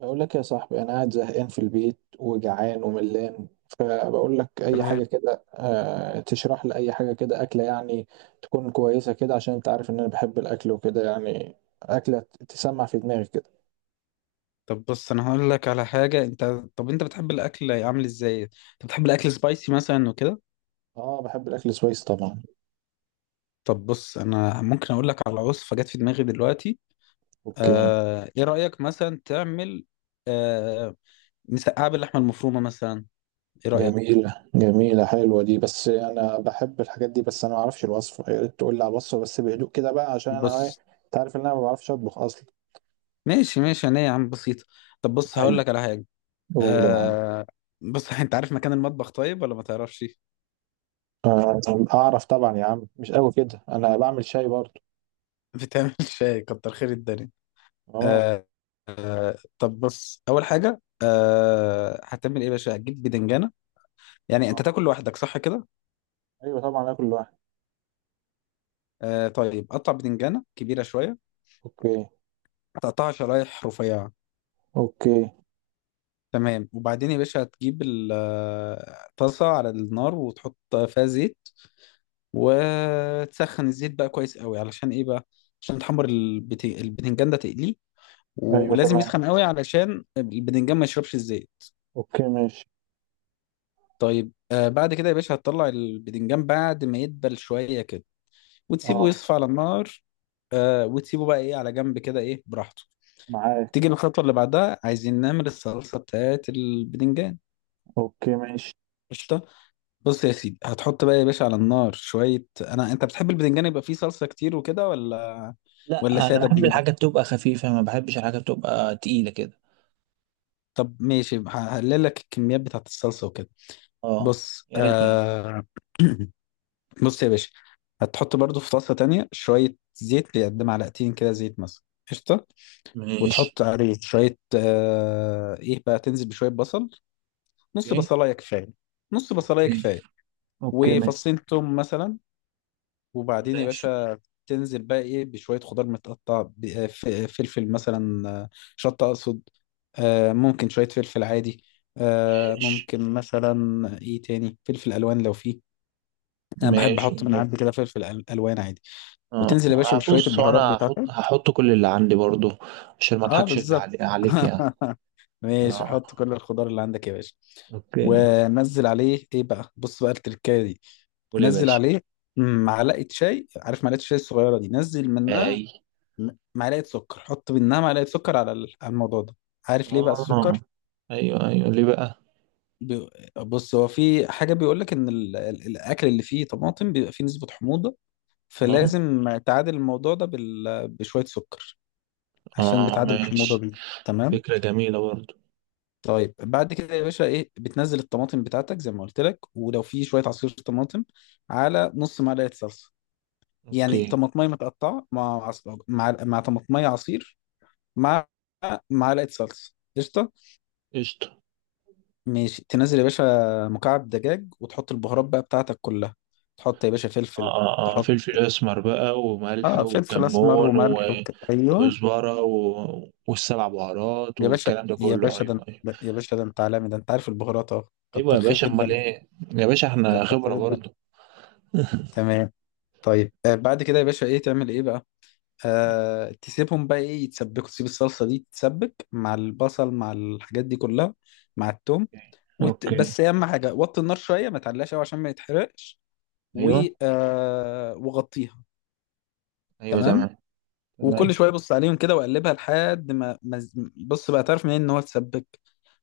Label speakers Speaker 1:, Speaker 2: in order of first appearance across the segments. Speaker 1: بقول لك يا صاحبي، انا قاعد زهقان في البيت وجعان وملان. فبقول لك اي حاجه
Speaker 2: تمام.
Speaker 1: كده، تشرح لي اي حاجه كده اكله يعني، تكون كويسه كده. عشان انت عارف ان انا بحب الاكل وكده يعني. اكله تسمع في دماغي كده.
Speaker 2: طب بص انا هقول لك على حاجه انت طب انت بتحب الاكل عامل ازاي؟ انت بتحب الاكل سبايسي مثلا وكده؟
Speaker 1: اه، بحب الاكل سويس طبعا.
Speaker 2: طب بص، انا ممكن اقول لك على وصفه جت في دماغي دلوقتي.
Speaker 1: اوكي.
Speaker 2: ايه رايك مثلا تعمل آه... مسقعه باللحمه المفرومه مثلا؟ ايه رايك؟
Speaker 1: جميله جميله، حلوه دي. بس انا بحب الحاجات دي. بس انا ما اعرفش الوصفه، يا ريت تقول لي على الوصفه بس بهدوء كده بقى، عشان انا ايه،
Speaker 2: بص.
Speaker 1: انت عارف ان انا ما بعرفش اطبخ اصلا.
Speaker 2: ماشي ماشي، انا يا عم بسيطه. طب بص، هقول
Speaker 1: ايوه،
Speaker 2: لك على حاجه.
Speaker 1: قول يا معلم.
Speaker 2: آه... بص انت عارف مكان المطبخ طيب ولا ما تعرفش؟
Speaker 1: آه، اعرف طبعا يا عم، مش قوي كده، انا بعمل شاي برضه.
Speaker 2: بتعمل شاي، كتر خير الدنيا.
Speaker 1: اه.
Speaker 2: آه طب بص، اول حاجه هتعمل ايه يا باشا؟ هتجيب بدنجانه. يعني انت تاكل لوحدك صح كده؟
Speaker 1: ايوه طبعا، اكل لوحدي.
Speaker 2: طيب، قطع بدنجانه كبيره شويه،
Speaker 1: اوكي.
Speaker 2: تقطعها شرايح رفيعه.
Speaker 1: اوكي.
Speaker 2: تمام، وبعدين يا باشا هتجيب الطاسه على النار وتحط فيها زيت، وتسخن الزيت بقى كويس قوي. علشان ايه بقى؟ عشان تحمر البتنجان ده تقليه.
Speaker 1: ايوه
Speaker 2: ولازم
Speaker 1: تمام.
Speaker 2: يسخن قوي علشان البتنجان ما يشربش الزيت.
Speaker 1: اوكي ماشي.
Speaker 2: طيب بعد كده يا باشا هتطلع البتنجان بعد ما يدبل شويه كده، وتسيبه
Speaker 1: اه.
Speaker 2: يصفى على النار. وتسيبه بقى ايه على جنب كده، ايه، براحته.
Speaker 1: معاك.
Speaker 2: تيجي الخطوة اللي بعدها، عايزين نعمل الصلصة بتاعت البدنجان.
Speaker 1: اوكي ماشي.
Speaker 2: قشطة. بص يا سيدي، هتحط بقى يا باشا على النار شوية. انت بتحب البدنجان يبقى فيه صلصة كتير وكده، ولا
Speaker 1: لا، انا
Speaker 2: سادة
Speaker 1: بحب
Speaker 2: بدنجان؟
Speaker 1: الحاجات تبقى خفيفه، ما بحبش الحاجات تبقى تقيله كده.
Speaker 2: طب ماشي، هقلل لك الكميات بتاعت الصلصة وكده.
Speaker 1: اه،
Speaker 2: بص،
Speaker 1: يا ريت يعني.
Speaker 2: بص يا باشا، هتحط برضو في طاسة تانية شوية زيت، قد معلقتين كده، زيت مثلا. قشطة.
Speaker 1: ماشي.
Speaker 2: وتحط عليه شوية آه إيه بقى تنزل بشوية بصل. نص
Speaker 1: اوكي.
Speaker 2: بصلاية كفاية، نص بصلاية
Speaker 1: اوكي.
Speaker 2: كفاية.
Speaker 1: اوكي
Speaker 2: وفصين توم مثلا. وبعدين يا
Speaker 1: ماشي.
Speaker 2: باشا تنزل بقى بشوية خضار متقطع، فلفل مثلا، شطة أقصد. ممكن شوية فلفل عادي.
Speaker 1: ماشي
Speaker 2: ممكن مثلا إيه تاني، فلفل ألوان لو فيه. أنا بحب
Speaker 1: ماشي
Speaker 2: أحط من
Speaker 1: ماشي.
Speaker 2: عندي كده فلفل ألوان عادي. وتنزل يا باشا
Speaker 1: اه
Speaker 2: بشوية
Speaker 1: بص،
Speaker 2: البهارات
Speaker 1: انا
Speaker 2: بتاعتك.
Speaker 1: هحط كل اللي عندي برضو، عشان ما
Speaker 2: أه
Speaker 1: اضحكش
Speaker 2: بالظبط.
Speaker 1: عليك يعني.
Speaker 2: ماشي،
Speaker 1: اه.
Speaker 2: حط كل الخضار اللي عندك يا باشا.
Speaker 1: اوكي.
Speaker 2: ونزل عليه ايه بقى؟ بص بقى التركايه دي.
Speaker 1: قول يا
Speaker 2: نزل
Speaker 1: باشا.
Speaker 2: عليه معلقه شاي، عارف معلقه الشاي الصغيره دي؟ نزل
Speaker 1: اي.
Speaker 2: منها معلقه سكر. حط منها معلقه سكر على على الموضوع ده. عارف ليه بقى السكر؟
Speaker 1: اه. ايوه ايوه، ليه بقى.
Speaker 2: بي- بص، هو في حاجه بيقول لك ان الاكل اللي فيه طماطم بيبقى فيه نسبه حموضه،
Speaker 1: اه.
Speaker 2: فلازم تعادل الموضوع ده بشويه سكر، عشان
Speaker 1: اه
Speaker 2: بتعادل الحموضه
Speaker 1: ماشي،
Speaker 2: دي. تمام.
Speaker 1: فكرة جميلة برضو.
Speaker 2: طيب بعد كده يا باشا ايه، بتنزل الطماطم بتاعتك زي ما قلت لك، ولو في شويه عصير طماطم على نص معلقه صلصه. يعني
Speaker 1: اوكي.
Speaker 2: طماطميه متقطعه مع مع طماطميه عصير مع معلقه صلصه. قشطه.
Speaker 1: قشطة.
Speaker 2: ماشي، تنزل يا باشا مكعب دجاج، وتحط البهارات بقى بتاعتك كلها. تحط يا باشا
Speaker 1: اه
Speaker 2: فلفل،
Speaker 1: اه اه،
Speaker 2: تحط،
Speaker 1: فلفل اسمر بقى وملح
Speaker 2: اه فلفل اسمر
Speaker 1: وكمون
Speaker 2: وملح ايوه.
Speaker 1: وكزبرة والسبع بهارات
Speaker 2: يا باشا
Speaker 1: والكلام ده
Speaker 2: يا
Speaker 1: كله.
Speaker 2: باشا،
Speaker 1: ايوه ايوه
Speaker 2: يا باشا ده انت عالمي، ده انت عارف البهارات، اه
Speaker 1: ايوه
Speaker 2: كتر
Speaker 1: يا
Speaker 2: خير
Speaker 1: باشا، امال
Speaker 2: الدنيا.
Speaker 1: ايه. يا باشا احنا
Speaker 2: كتر
Speaker 1: خبرة
Speaker 2: خير الدنيا.
Speaker 1: برضو.
Speaker 2: تمام. طيب، بعد كده يا باشا ايه تعمل ايه بقى؟
Speaker 1: اوكي.
Speaker 2: تسيبهم بقى ايه يتسبكوا. تسيب الصلصه دي تتسبك مع البصل مع الحاجات دي كلها، مع التوم.
Speaker 1: اوكي.
Speaker 2: بس اهم حاجه، وطي النار شويه، ما تعلاش قوي عشان ما يتحرقش. و...
Speaker 1: ايوه
Speaker 2: وغطيها.
Speaker 1: ايوه،
Speaker 2: تمام.
Speaker 1: تمام تمام.
Speaker 2: وكل شويه بص عليهم كده وقلبها لحد ما ما ز- بص بقى، تعرف منين ان هو اتسبك؟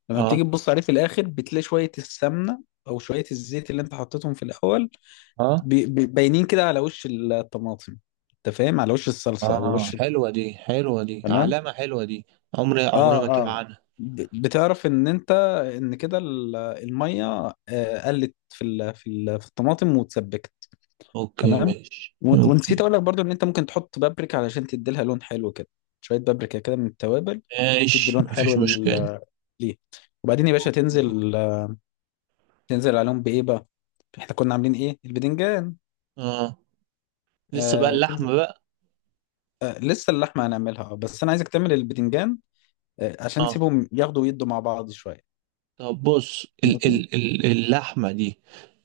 Speaker 2: لما بتيجي
Speaker 1: اه
Speaker 2: تبص عليه في الاخر بتلاقي شويه السمنه او شويه الزيت اللي انت حطيتهم في الاول
Speaker 1: اه
Speaker 2: باينين كده على وش الطماطم. انت فاهم، على وش الصلصه او
Speaker 1: اه،
Speaker 2: وش.
Speaker 1: حلوة دي حلوة دي،
Speaker 2: تمام.
Speaker 1: علامة حلوة دي. عمري عمري ما
Speaker 2: اه
Speaker 1: تقع
Speaker 2: اه،
Speaker 1: عنها.
Speaker 2: بتعرف ان انت، ان كده الميه، قلت في الطماطم واتسبكت.
Speaker 1: اوكي
Speaker 2: تمام.
Speaker 1: ماشي.
Speaker 2: ونسيت
Speaker 1: اوكي
Speaker 2: اقول لك برضو ان انت ممكن تحط بابريكا علشان تدي لها لون حلو كده، شويه بابريكا كده من التوابل، بتدي
Speaker 1: ماشي،
Speaker 2: لون حلو
Speaker 1: مفيش مشكلة.
Speaker 2: ليه. وبعدين يا باشا
Speaker 1: اوكي.
Speaker 2: تنزل، تنزل عليهم بايه بقى؟ احنا كنا عاملين ايه؟ البدنجان.
Speaker 1: اه، لسه بقى
Speaker 2: آه تنزل
Speaker 1: اللحمة بقى.
Speaker 2: لسه اللحمه هنعملها، بس انا عايزك تعمل البدنجان، عشان
Speaker 1: اه
Speaker 2: تسيبهم ياخدوا ويدوا مع بعض.
Speaker 1: طب بص، ال
Speaker 2: شويه.
Speaker 1: ال ال اللحمة دي،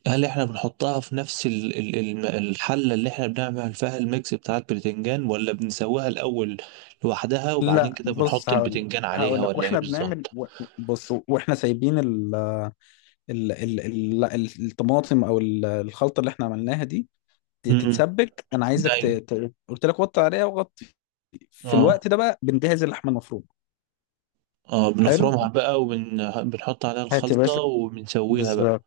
Speaker 1: هل احنا بنحطها في نفس ال الحلة اللي احنا بنعمل فيها الميكس بتاع البتنجان، ولا بنسويها الأول لوحدها وبعدين
Speaker 2: لا
Speaker 1: كده
Speaker 2: بص
Speaker 1: بنحط
Speaker 2: هقول لك،
Speaker 1: البتنجان عليها،
Speaker 2: هقول لك
Speaker 1: ولا ايه
Speaker 2: واحنا بنعمل
Speaker 1: بالظبط؟
Speaker 2: بص واحنا سايبين ال ال ال ال ال- الطماطم، او الخلطه اللي احنا عملناها دي
Speaker 1: امم،
Speaker 2: تتسبك. انا عايزك
Speaker 1: ايوه.
Speaker 2: قلت لك وطي عليها وغطي. في
Speaker 1: اه
Speaker 2: الوقت ده بقى بنجهز اللحمه المفرومه.
Speaker 1: اه،
Speaker 2: حلو.
Speaker 1: بنفرمها بقى وبنحط عليها
Speaker 2: هات يا
Speaker 1: الخلطة
Speaker 2: باشا،
Speaker 1: وبنسويها بقى.
Speaker 2: بالظبط.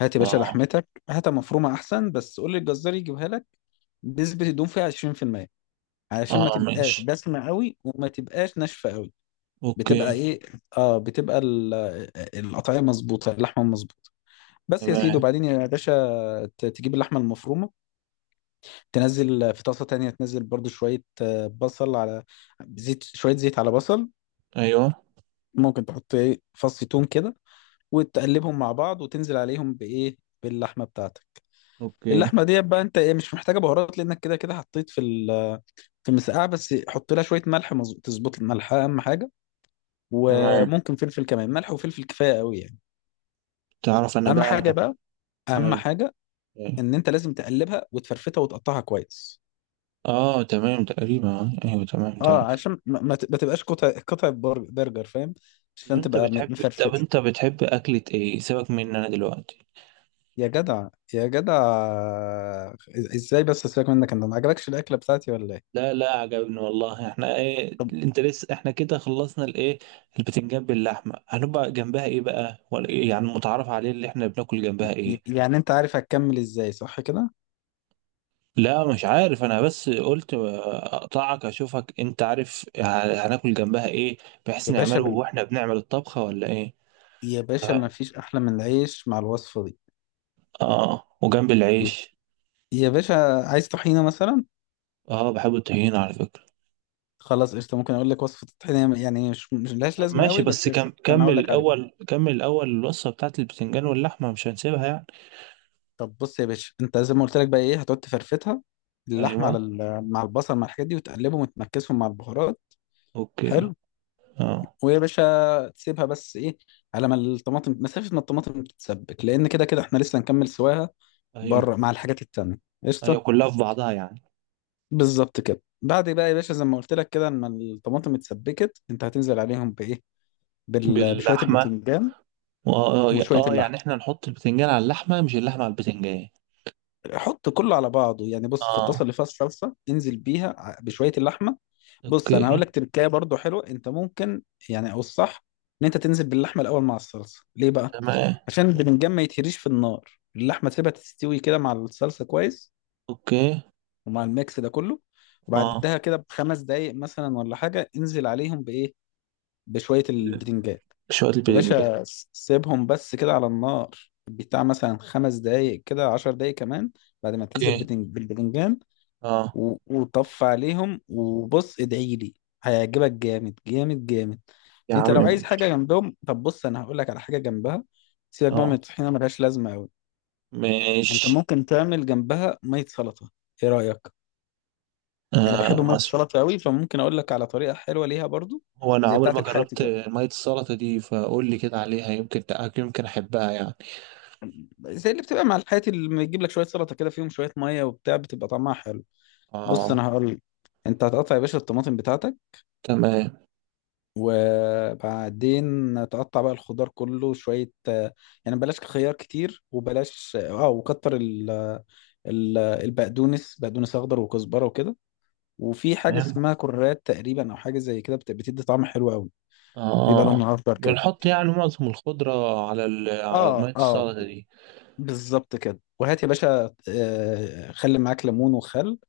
Speaker 2: هات يا باشا
Speaker 1: اه.
Speaker 2: لحمتك، هاتها مفرومه احسن، بس قول للجزار يجيبها لك. نسبه الدهون فيها 20%، علشان ما
Speaker 1: اه
Speaker 2: تبقاش
Speaker 1: ماشي.
Speaker 2: دسمه قوي وما تبقاش ناشفه قوي. بتبقى
Speaker 1: اوكي.
Speaker 2: ايه؟ اه بتبقى القطعيه مظبوطه، اللحمه مظبوطه. بس يا سيدي.
Speaker 1: تمام.
Speaker 2: وبعدين يا باشا تجيب اللحمه المفرومه، تنزل في طاسه تانية، تنزل برضو شويه بصل على زيت، شويه زيت على بصل.
Speaker 1: ايوه.
Speaker 2: ممكن تحط ايه فص ثوم كده، وتقلبهم مع بعض، وتنزل عليهم بايه؟ باللحمه بتاعتك.
Speaker 1: اوكي.
Speaker 2: اللحمه دي بقى انت ايه، مش محتاجه بهارات لانك كده كده حطيت في المسقعه، بس حط لها شويه ملح، تظبط الملح اهم حاجه.
Speaker 1: تمام.
Speaker 2: وممكن فلفل كمان، ملح وفلفل كفايه قوي يعني.
Speaker 1: تعرف انا
Speaker 2: اهم حاجه
Speaker 1: بقى.
Speaker 2: بقى،
Speaker 1: انا
Speaker 2: اهم
Speaker 1: ايوه.
Speaker 2: حاجه،
Speaker 1: أيوة.
Speaker 2: ان انت لازم تقلبها وتفرفتها وتقطعها كويس.
Speaker 1: اه تمام تقريبا، ايوه تمام تمام.
Speaker 2: اه عشان ما تبقاش قطع قطع برجر، فاهم؟
Speaker 1: طب
Speaker 2: عشان
Speaker 1: انت
Speaker 2: تبقى
Speaker 1: بتحب طب
Speaker 2: مفرفته.
Speaker 1: انت بتحب اكلة ايه، سيبك مني انا دلوقتي.
Speaker 2: يا جدع، يا جدع، ازاي بس سيبك منك، انت ما عجبكش الاكله بتاعتي ولا ايه؟
Speaker 1: لا لا، عجبني والله. احنا ايه،
Speaker 2: طب
Speaker 1: انت لسه احنا كده خلصنا الايه. البتنجان باللحمة هنبقى جنبها ايه بقى، ولا إيه؟ يعني متعارف عليه اللي احنا بناكل جنبها ايه.
Speaker 2: يعني انت عارف هتكمل ازاي صح كده؟
Speaker 1: لا مش عارف انا، بس قلت اقطعك اشوفك انت عارف هناكل جنبها ايه، بحيث
Speaker 2: يا باشا
Speaker 1: نعمله
Speaker 2: بال...
Speaker 1: واحنا بنعمل الطبخة، ولا ايه.
Speaker 2: يا باشا ما
Speaker 1: طيب.
Speaker 2: فيش احلى من العيش مع الوصفه دي.
Speaker 1: اه وجنب العيش.
Speaker 2: يا باشا، عايز طحينه مثلا؟
Speaker 1: اه بحب الطحينة على فكرة.
Speaker 2: خلاص قشطه، ممكن اقول لك وصفه الطحينه، يعني مش لهاش
Speaker 1: طب
Speaker 2: لازمه
Speaker 1: ماشي،
Speaker 2: قوي،
Speaker 1: بس
Speaker 2: بس قشطه انا
Speaker 1: كمل
Speaker 2: هقول لك عليها.
Speaker 1: الأول كمل الأول الوصفة بتاعت البتنجان واللحمة مش هنسيبها يعني.
Speaker 2: طب بص يا باشا، انت زي ما قلت لك بقى ايه، هتقعد تفرفتها، اللحمه على
Speaker 1: أيوة.
Speaker 2: مع البصل مع الحاجات دي، وتقلبهم وتمكسهم مع البهارات.
Speaker 1: أوكي.
Speaker 2: حلو.
Speaker 1: اه.
Speaker 2: ويا باشا، تسيبها بس ايه، على ما الطماطم، مسافه ما الطماطم تتسبك، لان كده كده احنا لسه هنكمل سواها
Speaker 1: أيوة
Speaker 2: بره مع الحاجات التانية.
Speaker 1: أيوة،
Speaker 2: قشطه.
Speaker 1: كلها في بعضها يعني.
Speaker 2: بالظبط كده. بعد بقى يا باشا زي ما قلت لك كده، لما الطماطم اتسبكت، انت هتنزل عليهم بايه؟ بشويه
Speaker 1: باللحمة.
Speaker 2: الباذنجان وشويه اللحمه.
Speaker 1: يعني احنا نحط البتنجان على اللحمة، مش اللحمة على البتنجان.
Speaker 2: حط كله على بعضه يعني. بص في الطاسه
Speaker 1: اه.
Speaker 2: اللي فيها الصلصه، انزل بيها بشويه اللحمه. بص انا هقول
Speaker 1: أوكي
Speaker 2: لك تركايه برضو حلوه انت ممكن، يعني او الصح، ان انت تنزل باللحمه الاول مع الصلصه. ليه بقى؟
Speaker 1: تمام.
Speaker 2: عشان البتنجان ما يتهريش في النار، اللحمه تسيبها تستوي كده مع الصلصه كويس،
Speaker 1: أوكي.
Speaker 2: ومع الميكس ده كله.
Speaker 1: اه،
Speaker 2: وبعدها كده بخمس دقايق مثلا ولا حاجه انزل عليهم بايه؟ بشويه البتنجان.
Speaker 1: شوية
Speaker 2: يا
Speaker 1: البتنجان.
Speaker 2: باشا سيبهم بس كده على النار، بتاع مثلا خمس دقايق كده، عشر دقايق كمان، بعد ما تنزل
Speaker 1: أوكي.
Speaker 2: بالبتنجان.
Speaker 1: اه.
Speaker 2: وطف عليهم وبص ادعي لي، هيعجبك جامد جامد جامد.
Speaker 1: يا
Speaker 2: انت
Speaker 1: عم
Speaker 2: لو عايز
Speaker 1: ماشي.
Speaker 2: حاجه جنبهم، طب بص انا هقول لك على حاجه جنبها. سيبك بقى من
Speaker 1: اه
Speaker 2: الطحينه، ملهاش لازمه قوي. انت
Speaker 1: ماشي.
Speaker 2: ممكن تعمل جنبها ميه سلطه. ايه رايك؟ انا بحب
Speaker 1: آه
Speaker 2: ميه السلطه قوي، فممكن اقول لك على طريقه حلوه ليها برضو.
Speaker 1: هو انا
Speaker 2: زي
Speaker 1: عمري
Speaker 2: بتاعه
Speaker 1: ما
Speaker 2: الحياتي
Speaker 1: جربت
Speaker 2: كده،
Speaker 1: ميه السلطه دي، فقول لي كده عليها، يمكن تأكل يمكن احبها يعني.
Speaker 2: زي اللي بتبقى مع الحياتي اللي بيجيب لك شويه سلطه كده فيهم شويه ميه وبتاع، بتبقى طعمها حلو. بص
Speaker 1: اه.
Speaker 2: انا هقول لك، انت هتقطع يا باشا الطماطم بتاعتك،
Speaker 1: تمام
Speaker 2: وبعدين تقطع بقى الخضار كله شويه، يعني بلاش خيار كتير، وبلاش البقدونس، بقدونس اخضر وكزبره وكده. وفي حاجه
Speaker 1: تمام.
Speaker 2: اسمها كرات تقريبا، او حاجه زي كده بتدي طعم حلو قوي، بيبقى
Speaker 1: اه،
Speaker 2: لونها اخضر كده.
Speaker 1: بنحط يعني معظم الخضره على على ميه
Speaker 2: اه اه
Speaker 1: السلطه دي.
Speaker 2: بالظبط كده. وهات يا باشا، خلي معاك ليمون وخل،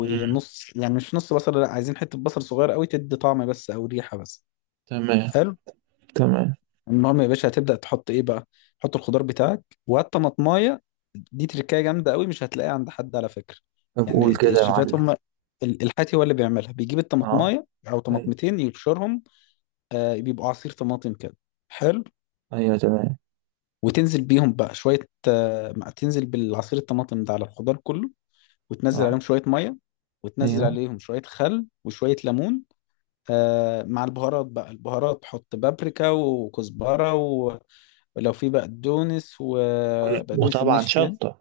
Speaker 1: مم.
Speaker 2: يعني مش نص بصل، لا، عايزين حته بصل صغير قوي تدي طعم بس او ريحه بس.
Speaker 1: تمام.
Speaker 2: حلو.
Speaker 1: تمام.
Speaker 2: المهم يا باشا هتبدأ تحط ايه بقى؟ تحط الخضار بتاعك، وهات طماطمايه. دي تركايه جامدة قوي، مش هتلاقيها عند حد على فكرة.
Speaker 1: طب قول
Speaker 2: يعني
Speaker 1: كده يا
Speaker 2: الشيفات
Speaker 1: معلم.
Speaker 2: هم الحاتي هو اللي بيعملها، بيجيب
Speaker 1: اه.
Speaker 2: الطماطمايه او
Speaker 1: ايوه
Speaker 2: طماطمتين يبشرهم. بيبقوا عصير طماطم كده. حلو.
Speaker 1: ايوه تمام.
Speaker 2: وتنزل بيهم بقى شوية، تنزل بالعصير الطماطم ده على الخضار كله. وتنزل
Speaker 1: اه.
Speaker 2: عليهم شوية مية، وتنزل
Speaker 1: ايوه،
Speaker 2: عليهم شوية خل وشوية ليمون. مع البهارات بقى، البهارات تحط بابريكا وكزبرة، ولو في بقدونس، وبقدونس
Speaker 1: وطبعا
Speaker 2: الناشف يعني.
Speaker 1: شطه.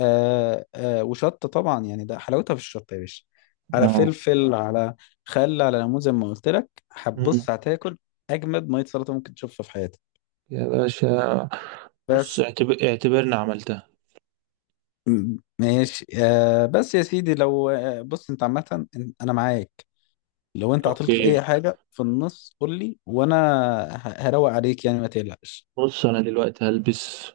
Speaker 2: آه آه وشطة طبعا، يعني ده حلاوتها في الشطة يا باشا، على
Speaker 1: اه.
Speaker 2: فلفل، على خل، على ليمون، زي ما قلت لك.
Speaker 1: مم.
Speaker 2: هتبص هتاكل أجمد مية سلطة ممكن تشوفها في حياتك.
Speaker 1: يا باشا. بص،
Speaker 2: بس
Speaker 1: اعتبرنا عملتها.
Speaker 2: ماشي، بس يا سيدي لو، بص أنت عامة أنا معاك. لو أنت عطلت في أي
Speaker 1: اوكي.
Speaker 2: حاجة في النص قول لي، وأنا هروق عليك يعني، ما تقلقش.
Speaker 1: بص انا دلوقتي هلبس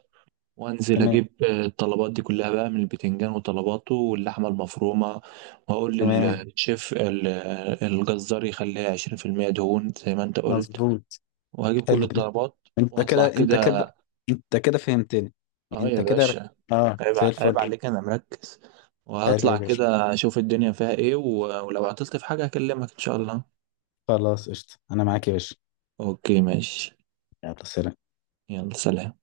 Speaker 1: وانزل
Speaker 2: تمام،
Speaker 1: اجيب الطلبات دي كلها بقى، من البتنجان وطلباته واللحمه المفرومه، واقول
Speaker 2: تمام،
Speaker 1: للشيف الجزار يخليها 20% دهون زي ما انت قلت،
Speaker 2: مظبوط.
Speaker 1: وهجيب كل
Speaker 2: حلو.
Speaker 1: الطلبات
Speaker 2: انت كده،
Speaker 1: واطلع
Speaker 2: انت كده،
Speaker 1: كده.
Speaker 2: انت كده فهمتني.
Speaker 1: اه
Speaker 2: انت
Speaker 1: يا
Speaker 2: كده،
Speaker 1: باشا.
Speaker 2: اه
Speaker 1: عيب
Speaker 2: زي
Speaker 1: عيب
Speaker 2: الفل.
Speaker 1: عليك، انا مركز.
Speaker 2: حلو يا
Speaker 1: وهطلع
Speaker 2: باشا،
Speaker 1: كده اشوف الدنيا فيها ايه، ولو عطلت في حاجه هكلمك ان شاء الله.
Speaker 2: خلاص قشطة، انا معاك يا باشا.
Speaker 1: اوكي ماشي.
Speaker 2: يلا سلام.
Speaker 1: يلا سلام.